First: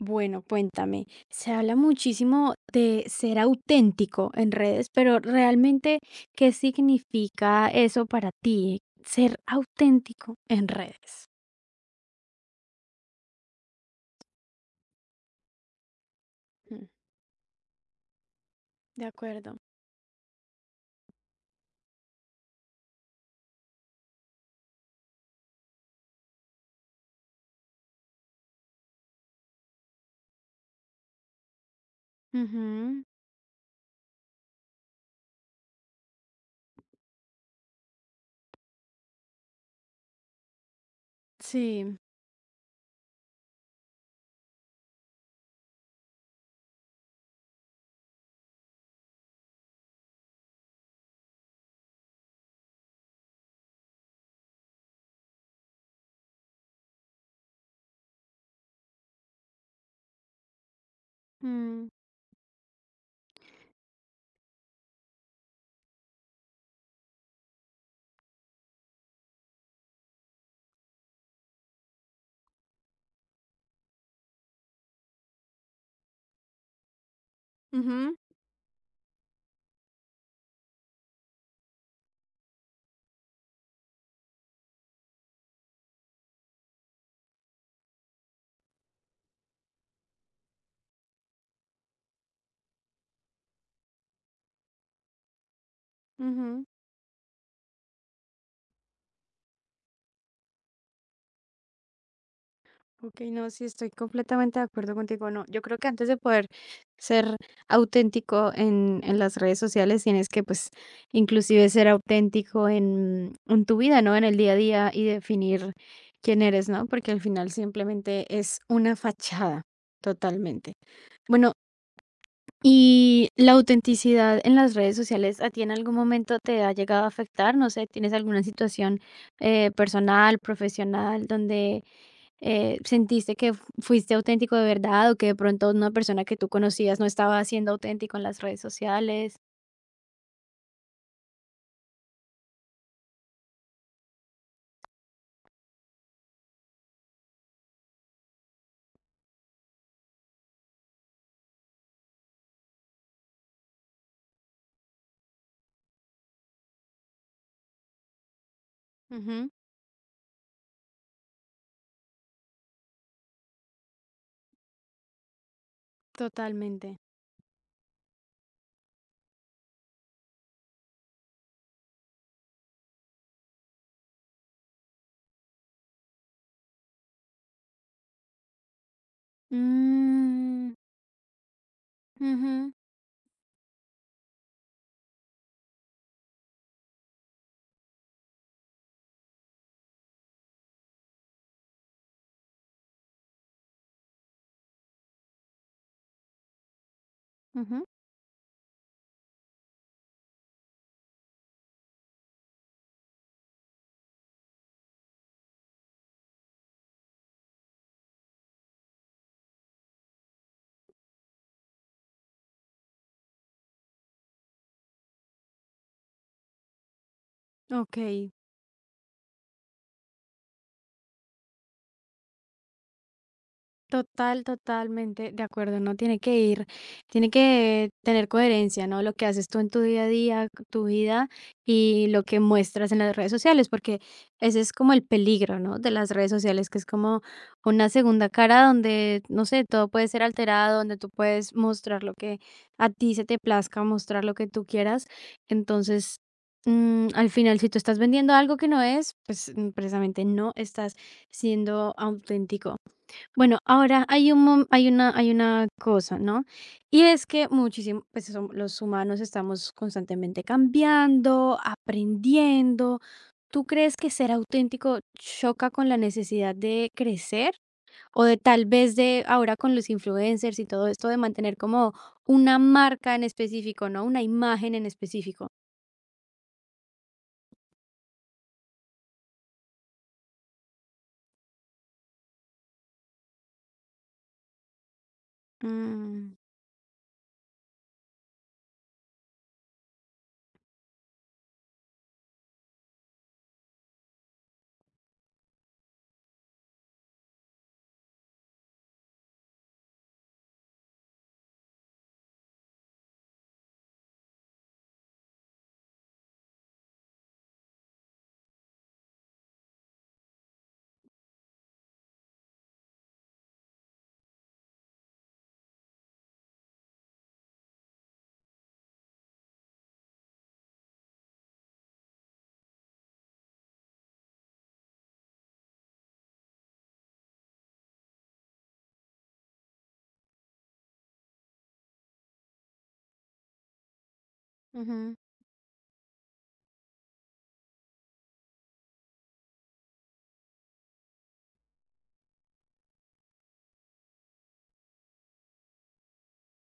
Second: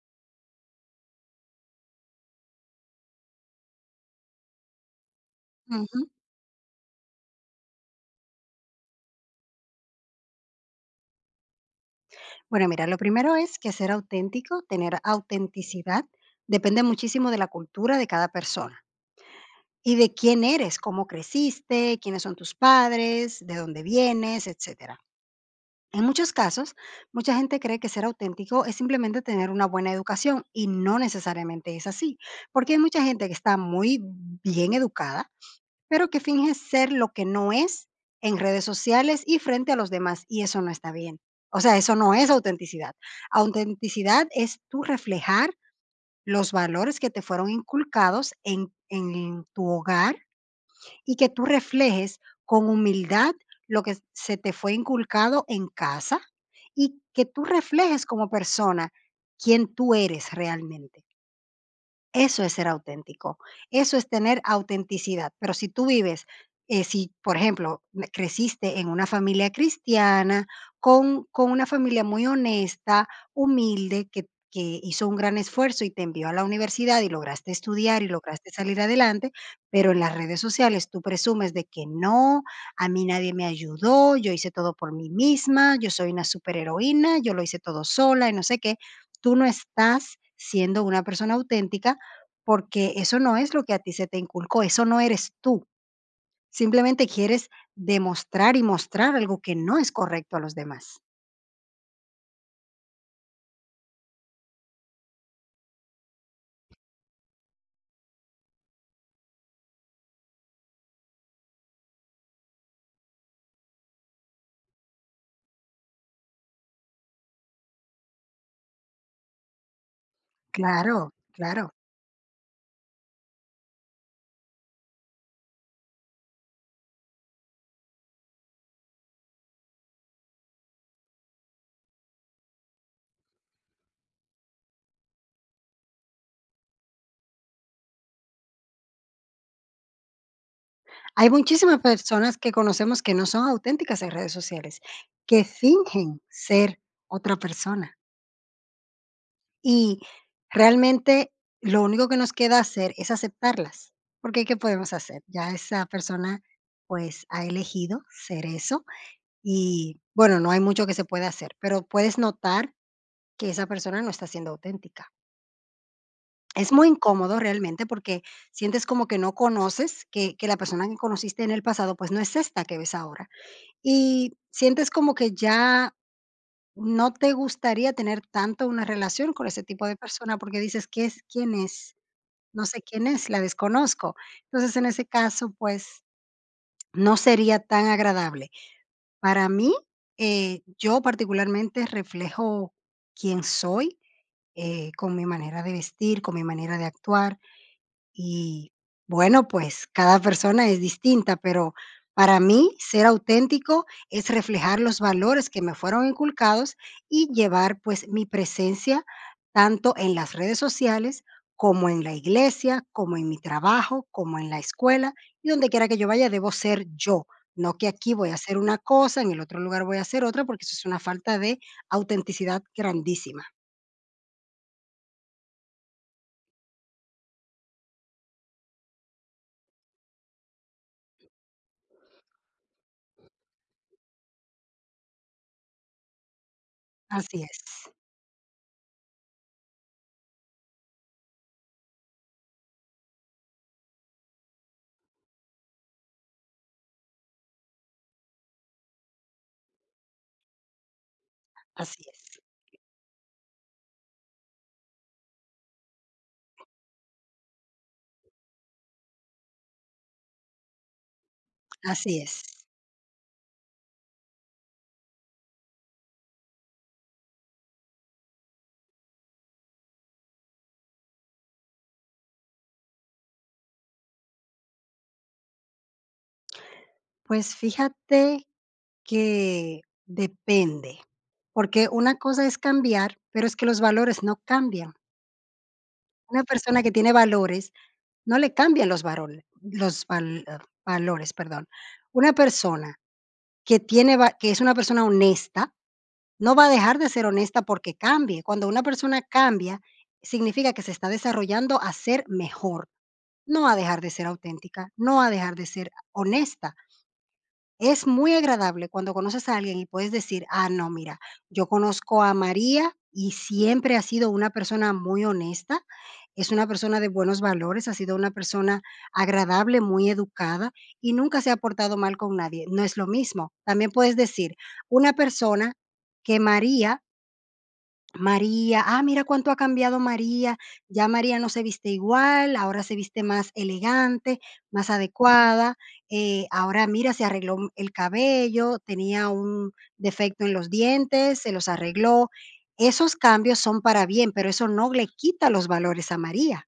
Bueno, cuéntame, se habla muchísimo de ser auténtico en redes, pero realmente, Ujú. ¿qué significa eso para ti? Ser auténtico en redes. Bueno, mira, lo primero es que ser auténtico, tener autenticidad, depende Mm. muchísimo de la cultura de cada persona De acuerdo. y de quién eres, cómo creciste, quiénes son tus padres, de dónde vienes, etcétera. En muchos casos, mucha gente cree que ser auténtico es simplemente tener una buena educación y no necesariamente es así, porque hay mucha Ujú. gente que está muy bien educada pero que finge ser lo que no es en redes sociales y frente a los demás, y eso no está bien. O sea, eso Sí. no es autenticidad. Autenticidad es tú reflejar los valores que te fueron inculcados en tu hogar y que tú reflejes con humildad lo que se te fue inculcado en casa y que tú reflejes como persona quién tú eres realmente. Mm, Eso es ser auténtico, eso es tener autenticidad. Pero si tú vives, si, por ejemplo, creciste en una familia cristiana, con una familia muy honesta, humilde, que hizo un gran esfuerzo y te envió a la universidad y lograste estudiar y ujú, lograste salir adelante, pero en las redes sociales tú presumes de que no, a mí nadie me ayudó, yo hice todo por mí misma, yo soy una superheroína, yo lo hice todo sola y no sé qué, tú no estás siendo una persona auténtica porque eso no es lo que a ti se te inculcó, eso no eres tú. ujú. Simplemente quieres demostrar y mostrar algo que no es correcto a los demás. Ok, no, sí, estoy completamente de acuerdo contigo. No, yo creo que antes de poder ser auténtico en las redes sociales, tienes que, pues, inclusive ser auténtico en tu vida, ¿no? En el día a día y definir quién eres, ¿no? Porque al final simplemente es una fachada, totalmente. Claro, Bueno, claro. y la autenticidad en las redes sociales, ¿a ti en algún momento te ha llegado a afectar? No sé, ¿tienes alguna situación personal, profesional, donde sentiste que fuiste auténtico de verdad o que de pronto una persona que tú conocías no estaba siendo auténtico en las redes sociales? Hay muchísimas personas que conocemos que no son auténticas en redes sociales, que fingen ser otra persona. Y realmente lo único que nos queda hacer es aceptarlas, porque ¿qué podemos hacer? Ya esa persona pues ha elegido ser eso Ujú, y bueno, no hay mucho que se pueda hacer, pero puedes notar que esa persona no está siendo auténtica. Es muy totalmente. incómodo realmente porque sientes como que no conoces, que la persona que conociste en el pasado, pues, no es esta que ves ahora. Y sientes como que ya no te gustaría tener tanto una relación con ese tipo de persona, porque Mm, dices: "¿Qué es? ¿Quién es? No ujú, sé quién es, la desconozco". Entonces, en ese caso, pues, no sería tan agradable. Para mí, yo particularmente reflejo quién soy, con mi manera de vestir, con mi manera de actuar. ujú. Y bueno, pues cada persona es distinta, pero para mí ser auténtico es reflejar los valores que me fueron inculcados y llevar pues mi presencia tanto en las redes sociales como en la iglesia, como en mi trabajo, como en la escuela y donde quiera que yo vaya debo ser yo. No que Ok. aquí voy a hacer una cosa, en el otro lugar voy a hacer otra, porque eso es una falta de autenticidad grandísima. Total, totalmente de acuerdo, ¿no? Tiene que ir, tiene que tener coherencia, ¿no? Lo que haces tú en tu día a día, tu vida y lo que muestras en las redes sociales, porque ese es como el peligro, ¿no? De las redes sociales, que es como Así una es. segunda cara donde, no sé, todo puede ser alterado, donde tú puedes mostrar lo que a ti se te plazca, mostrar lo que tú quieras. Entonces, al final, si tú estás vendiendo algo que no es, pues precisamente no estás siendo Así es, auténtico. Bueno, ahora hay un hay una cosa, ¿no? Y es que muchísimo, pues los humanos estamos constantemente cambiando, así es. aprendiendo. ¿Tú crees que ser auténtico choca con la necesidad de crecer o de tal vez de ahora con los influencers y todo esto de mantener como una marca en específico, ¿no? Una imagen en específico. Pues fíjate que depende, porque una cosa es cambiar, pero es que los valores no cambian. Mm, Una persona que tiene valores no le cambian los valores. Valores, perdón. Una persona que es una persona honesta no va a dejar de ser honesta porque cambie. Cuando una persona cambia, significa que se está desarrollando a ser mejor, no a dejar de ser auténtica, no a dejar de ser honesta. Es muy agradable cuando conoces a alguien y puedes decir, ah, no, mira, yo conozco a María y siempre ha sido una persona muy honesta, es una persona de buenos valores, ha sido una persona agradable, muy educada y nunca se ha portado mal con nadie. No es lo mismo. También puedes decir, una persona que María María, ah, mira cuánto ha cambiado María, ya María no se viste igual, ahora se viste más elegante, más ujú, adecuada, ahora mira, se arregló el cabello, tenía un defecto en los dientes, se los arregló. Esos cambios son para bien, pero eso no le quita los valores a María.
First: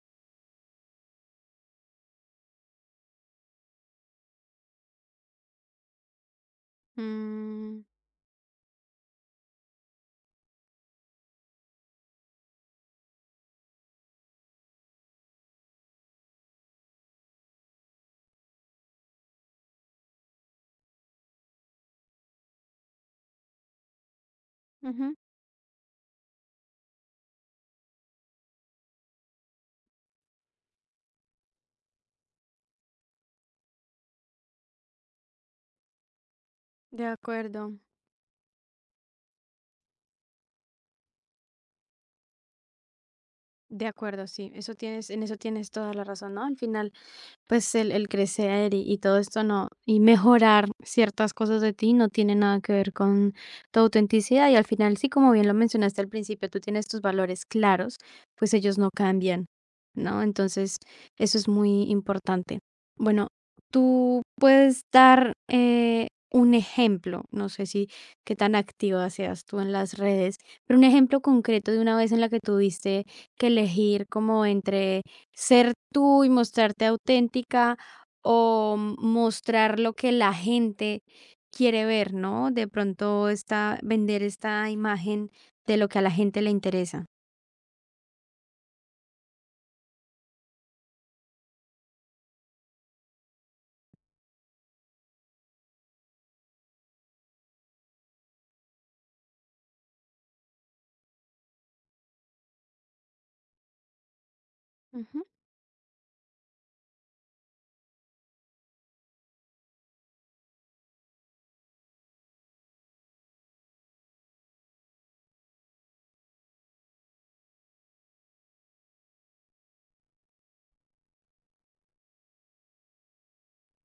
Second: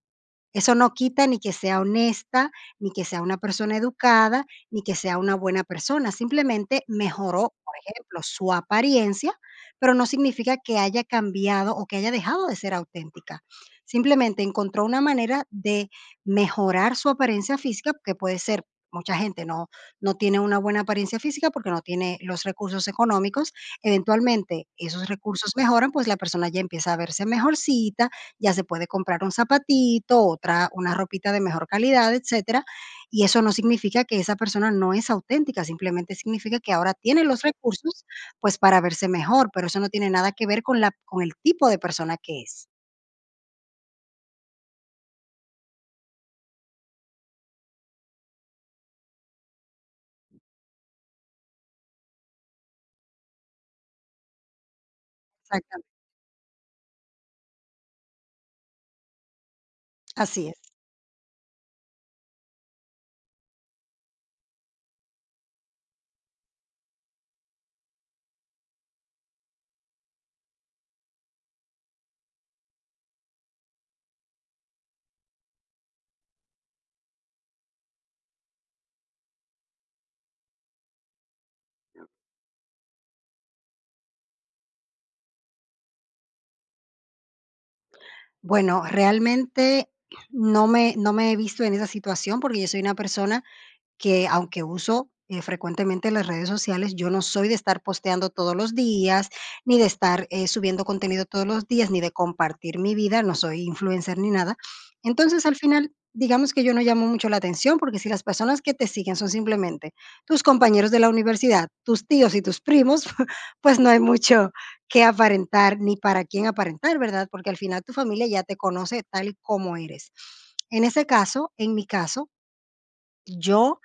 Eso no quita ni que sea honesta, ni que sea una persona educada, ni que sea una buena persona. Simplemente mejoró, por mm, ejemplo, su apariencia, pero no significa que haya cambiado o que haya dejado de ser auténtica. Simplemente encontró una manera de mejorar su apariencia física, que puede ser, mucha gente no, no tiene una buena apariencia física porque no tiene los recursos económicos. Eventualmente esos ujú. recursos mejoran, pues la persona ya empieza a verse mejorcita, ya se puede comprar un zapatito, otra una ropita de mejor calidad, etcétera, y eso no significa que esa persona no es auténtica, simplemente significa que ahora De tiene los acuerdo, recursos, pues, para verse mejor, pero eso no tiene nada que ver con la con el tipo de persona que es. de acuerdo, sí, eso tienes, en eso tienes toda la razón, ¿no? Al final pues el crecer y todo esto no, y mejorar ciertas cosas de ti no tiene nada que ver con tu autenticidad y al final sí, como bien lo Exactamente, mencionaste al principio, tú tienes tus valores claros, pues ellos no cambian, ¿no? así es. Entonces, eso es muy importante. Bueno, tú puedes dar un ejemplo, no sé si qué tan activa seas tú en las redes, pero un ejemplo concreto de una vez en la que tuviste que elegir como entre ser tú y mostrarte auténtica o mostrar lo que la gente quiere ver, ¿no? De pronto está vender esta imagen de lo que a la gente le interesa. Bueno, realmente no me he visto en esa situación porque yo soy una persona que aunque uso, frecuentemente las redes sociales, yo no soy de estar posteando todos los días, ni de estar, subiendo contenido todos los días, ni de compartir mi vida, no soy influencer ni nada. Ujú. Entonces, al final, digamos que yo no llamo mucho la atención, porque si las personas que te siguen son simplemente tus compañeros de la universidad, tus tíos y tus primos, pues no hay mucho que aparentar, ni para quién aparentar, ¿verdad? Porque al final tu familia ya te conoce tal y como eres. En ese caso, en mi caso, yo,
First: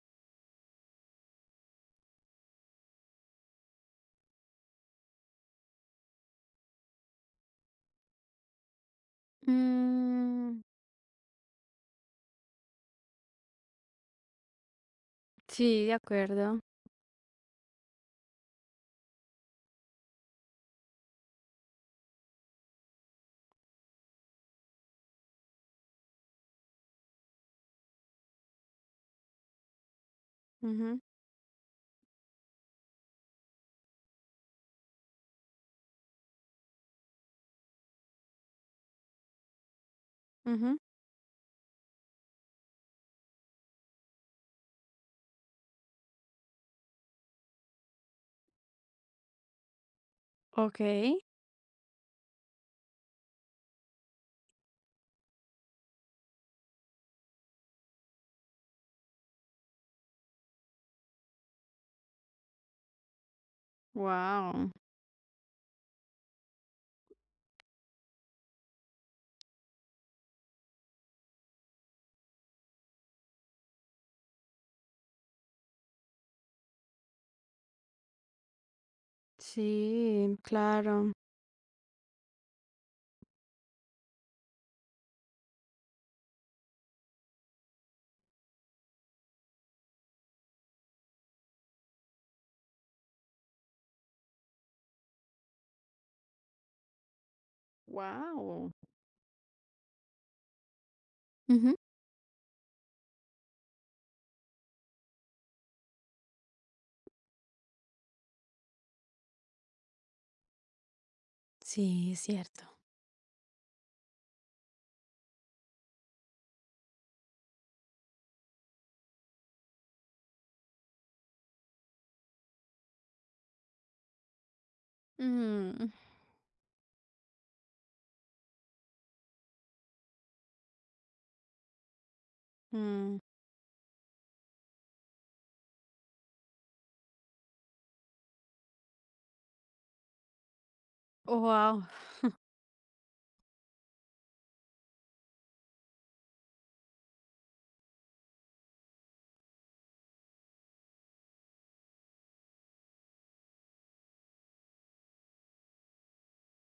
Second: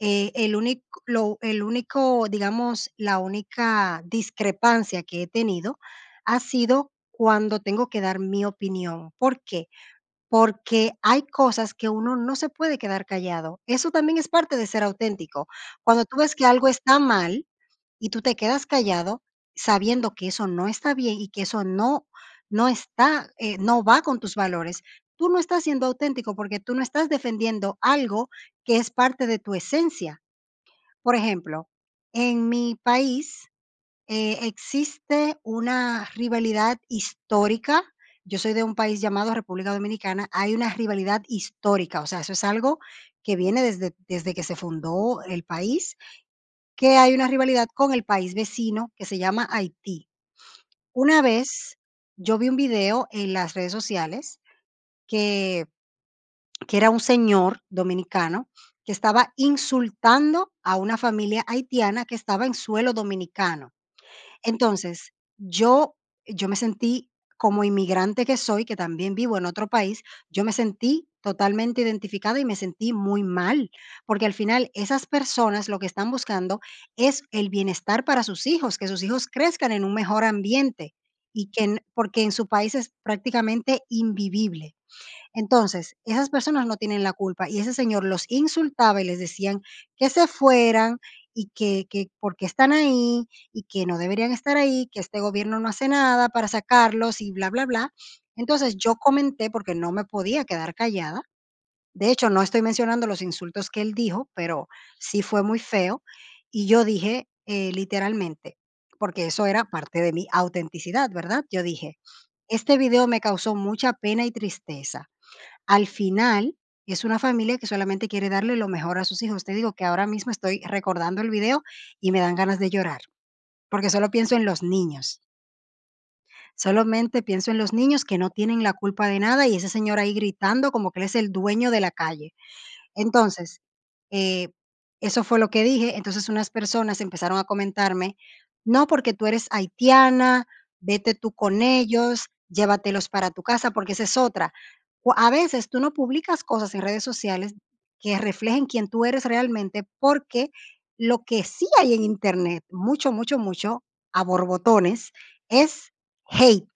el único, digamos, la única discrepancia que he tenido ha sido cuando tengo que dar mi opinión, ¿por qué? Mm, Porque hay cosas que uno no se puede quedar callado, eso también es parte de ser auténtico. sí, de Cuando tú ves que acuerdo. algo está mal y tú te quedas callado sabiendo que eso no está bien y que eso no no está, no va con tus valores. Tú no estás siendo auténtico porque tú no estás defendiendo algo que es parte de tu esencia. Ujú, Por ejemplo, en mi país, existe una rivalidad histórica. Yo soy de un país llamado República Dominicana. Hay una ujú. rivalidad histórica, o sea, eso es algo que viene desde, desde que se fundó el país que hay una rivalidad con el país vecino que se llama Haití. Ok, Una vez yo vi un video en las redes sociales que que era un señor dominicano que estaba insultando a una familia haitiana que estaba en suelo dominicano. wow. Entonces, yo yo me sentí, como inmigrante que soy, que también vivo en otro país, yo me sentí totalmente identificada y me sentí muy mal, porque al final esas personas lo que están buscando es el bienestar para sus hijos, que sus hijos crezcan en un mejor Sí, ambiente claro. y que en porque en su país es prácticamente invivible. Entonces, esas personas no tienen la culpa y ese señor los insultaba y les decían que se fueran que porque están ahí y que no deberían estar ahí, que este gobierno no hace nada para sacarlos y bla, bla, bla. Wow. Entonces yo comenté porque no me podía quedar callada. Ujú. De hecho, no estoy mencionando los insultos que él dijo, pero sí fue muy feo. Y yo dije literalmente, porque eso era parte de mi autenticidad, ¿verdad? Yo dije, Sí, es cierto. este video me causó mucha pena y tristeza. Al final, es una familia que solamente quiere darle lo mejor a sus hijos. Te digo que ahora mismo estoy recordando el video y me dan ganas de llorar, porque solo pienso en los niños. Mm. Solamente pienso en los niños que no tienen la culpa de nada y ese señor ahí gritando como que él es el dueño de la calle. Mm. Entonces, eh, eso fue lo que dije. Entonces, unas personas empezaron a comentarme: "No, porque tú eres haitiana, vete tú con Wow, ellos, llévatelos para tu casa", porque esa es otra. Cua A veces tú no publicas cosas en redes sociales que reflejen quién tú eres realmente, porque lo que sí hay en Internet, mucho, mucho, mucho, a borbotones, es hate.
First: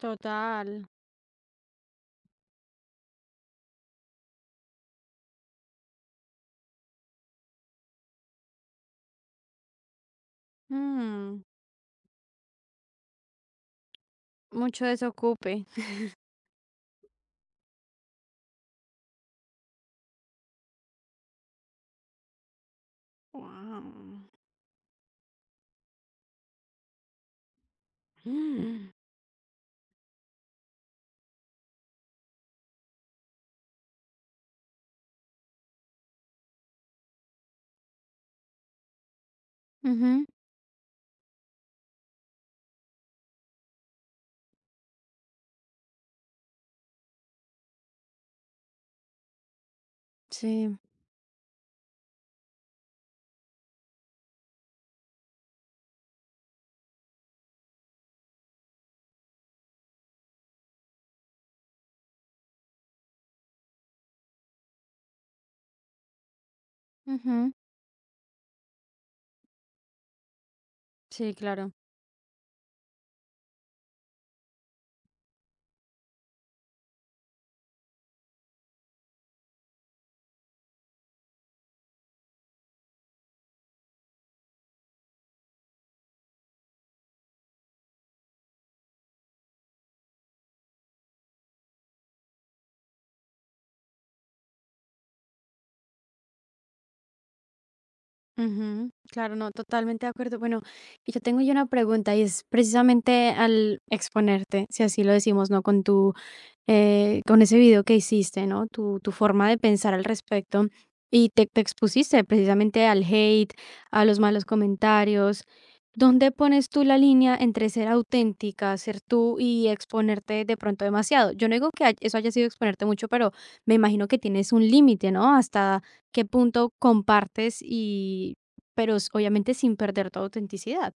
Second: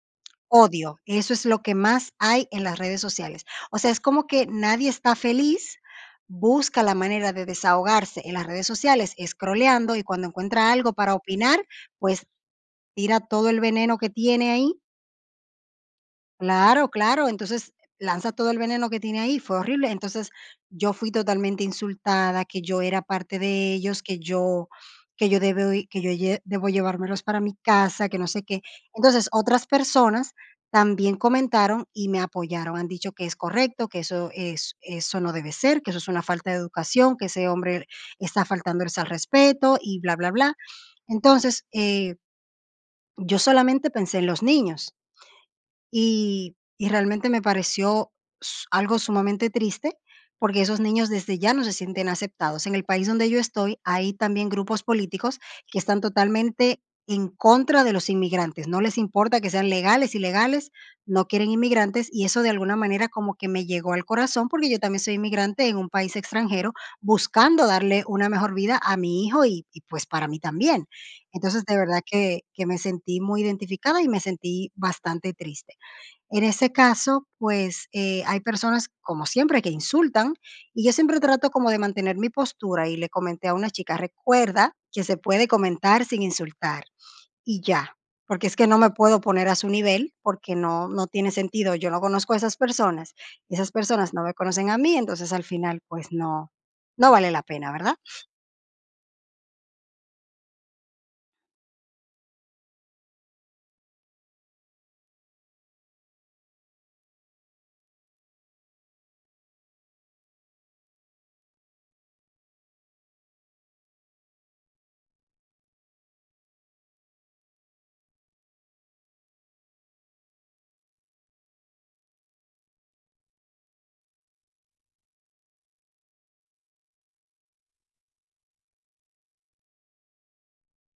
total. Odio, eso es lo que más hay en las redes sociales. O sea, es como que nadie está feliz, busca la manera de desahogarse en las redes sociales, scrolleando, y cuando encuentra algo para Mm. opinar, pues tira todo el veneno que tiene ahí. Mucho desocupe. Claro, claro. Entonces, lanza todo el veneno que tiene ahí, fue horrible. Entonces, yo fui totalmente insultada, que yo era parte de ellos, Wow. Que yo debo y que yo lle debo llevármelos para mi casa, que no sé qué. Mm. Entonces, otras personas también comentaron y me apoyaron, han dicho que es correcto, que eso es eso no debe ser, que eso es una falta de educación, que ese hombre está faltándoles al respeto y bla, Ujú. bla, bla. Entonces, yo solamente pensé en los niños. Y realmente me pareció s algo sumamente triste, porque Sí. esos niños desde ya no se sienten aceptados. En el país donde yo estoy, hay también grupos políticos que están totalmente en contra de los inmigrantes, no les importa que sean legales, ilegales, no quieren inmigrantes, y eso de alguna manera como que me llegó al corazón, porque yo también soy inmigrante en un país extranjero, Ujú. buscando darle una mejor vida a mi hijo y, pues, para mí también. Sí, Entonces, claro. de verdad que me sentí muy identificada y me sentí bastante triste. En ese caso, pues, hay personas, como siempre, que insultan, y yo siempre trato como de mantener mi postura, y le comenté a una chica: "Recuerda que se puede comentar sin insultar, y ya, porque es que no me puedo poner a su nivel, porque no tiene sentido, yo no conozco a esas personas no me conocen a mí, entonces al final, pues no vale la pena", ¿verdad? Ujú, claro, no, totalmente de acuerdo. Bueno, y yo tengo yo una pregunta y es precisamente al exponerte, si así lo decimos, ¿no? Con tu con ese video que hiciste, ¿no? Tu forma de pensar al respecto y te expusiste precisamente al hate, a los malos comentarios. ¿Dónde pones tú la línea entre ser auténtica, ser tú y exponerte de pronto demasiado? Yo no digo que eso haya sido exponerte mucho, pero me imagino que tienes un límite, ¿no? Hasta qué punto compartes y, pero obviamente sin perder tu autenticidad.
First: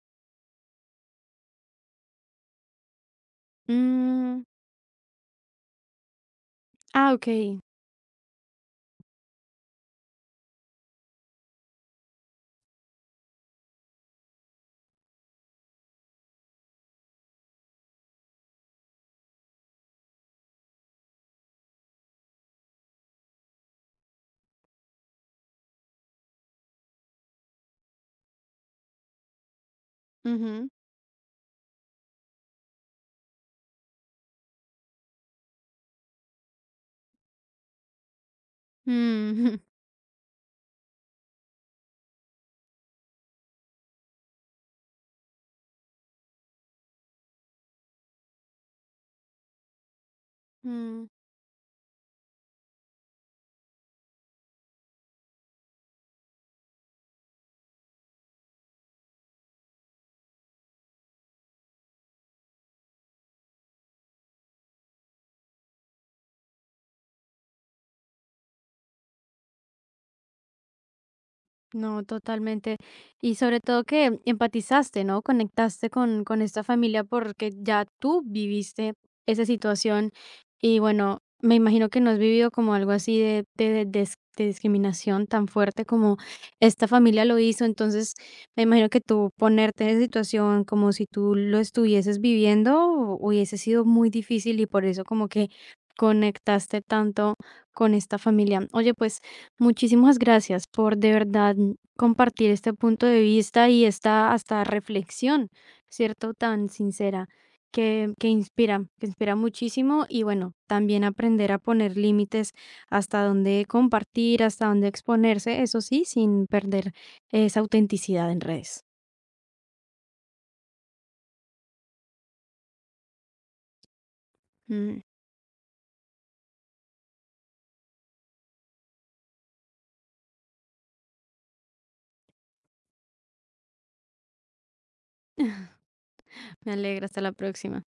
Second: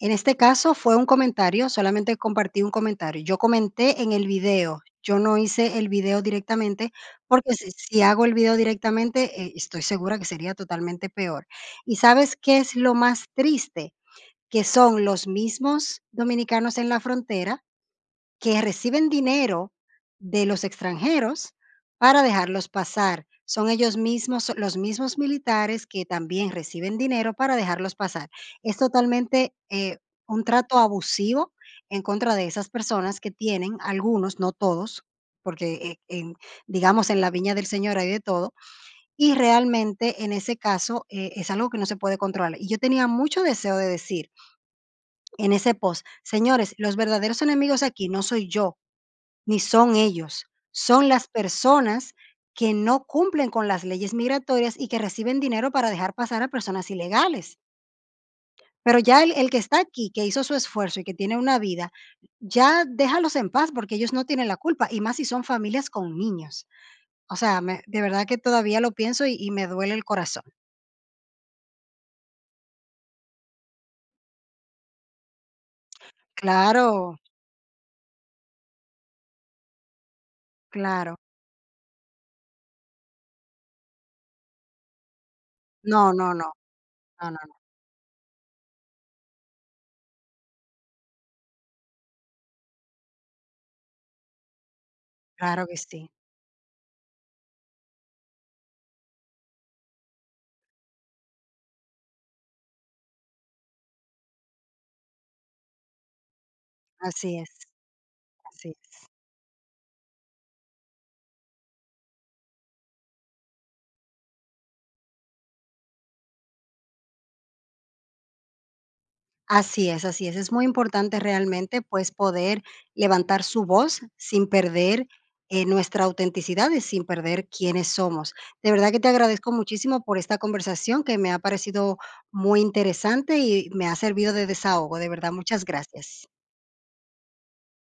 En este caso fue un comentario, solamente compartí un comentario. Yo comenté en el Mm, video, yo no hice el video directamente, ah, porque ok. Si hago el video directamente, estoy segura que sería totalmente peor. ¿Y sabes qué es lo más triste? Que son los mismos dominicanos en la frontera que reciben dinero de los extranjeros para dejarlos pasar. Son ellos mismos, los mismos militares que también reciben dinero para dejarlos pasar. Es totalmente un Ujú. trato abusivo en contra de esas personas que tienen, algunos, no todos, porque digamos en la viña del Señor hay de todo, y Mm, realmente en ese caso es algo que no se puede controlar. Y yo tenía mucho deseo de decir en ese post, señores, los verdaderos enemigos aquí no soy yo, ni son ellos, son mm. las personas que no cumplen con las leyes migratorias y que reciben dinero para dejar pasar a personas ilegales. Pero ya el que está aquí, que hizo su esfuerzo y que tiene una vida, ya déjalos en paz porque ellos no tienen la culpa, y más si son familias con niños. O sea, de verdad que todavía lo pienso y me duele el corazón. No, totalmente. Y sobre todo que empatizaste, ¿no? Conectaste con esta familia Claro, porque ya tú viviste esa situación y claro. bueno, me imagino que no has vivido como algo así de discriminación tan fuerte No, como no, no, esta familia no, no, lo no, hizo. Entonces, me imagino que tú ponerte en esa situación como si tú lo estuvieses viviendo hubiese sido muy difícil y por eso como que claro que sí. conectaste tanto con esta familia. Oye, pues... Muchísimas gracias por de verdad compartir este punto de vista y esta hasta reflexión, ¿cierto? Tan sincera Así es, así es. que inspira muchísimo y bueno, también aprender a poner límites hasta dónde compartir, hasta dónde exponerse, eso sí, sin perder esa autenticidad en redes. Así es, así es. Es muy importante realmente, pues, poder levantar su voz sin Mm, perder, nuestra autenticidad y sin perder quiénes somos. De verdad que te agradezco muchísimo por esta conversación que me ha parecido muy interesante y me ha servido de desahogo. De verdad, muchas gracias. me alegra, hasta la próxima.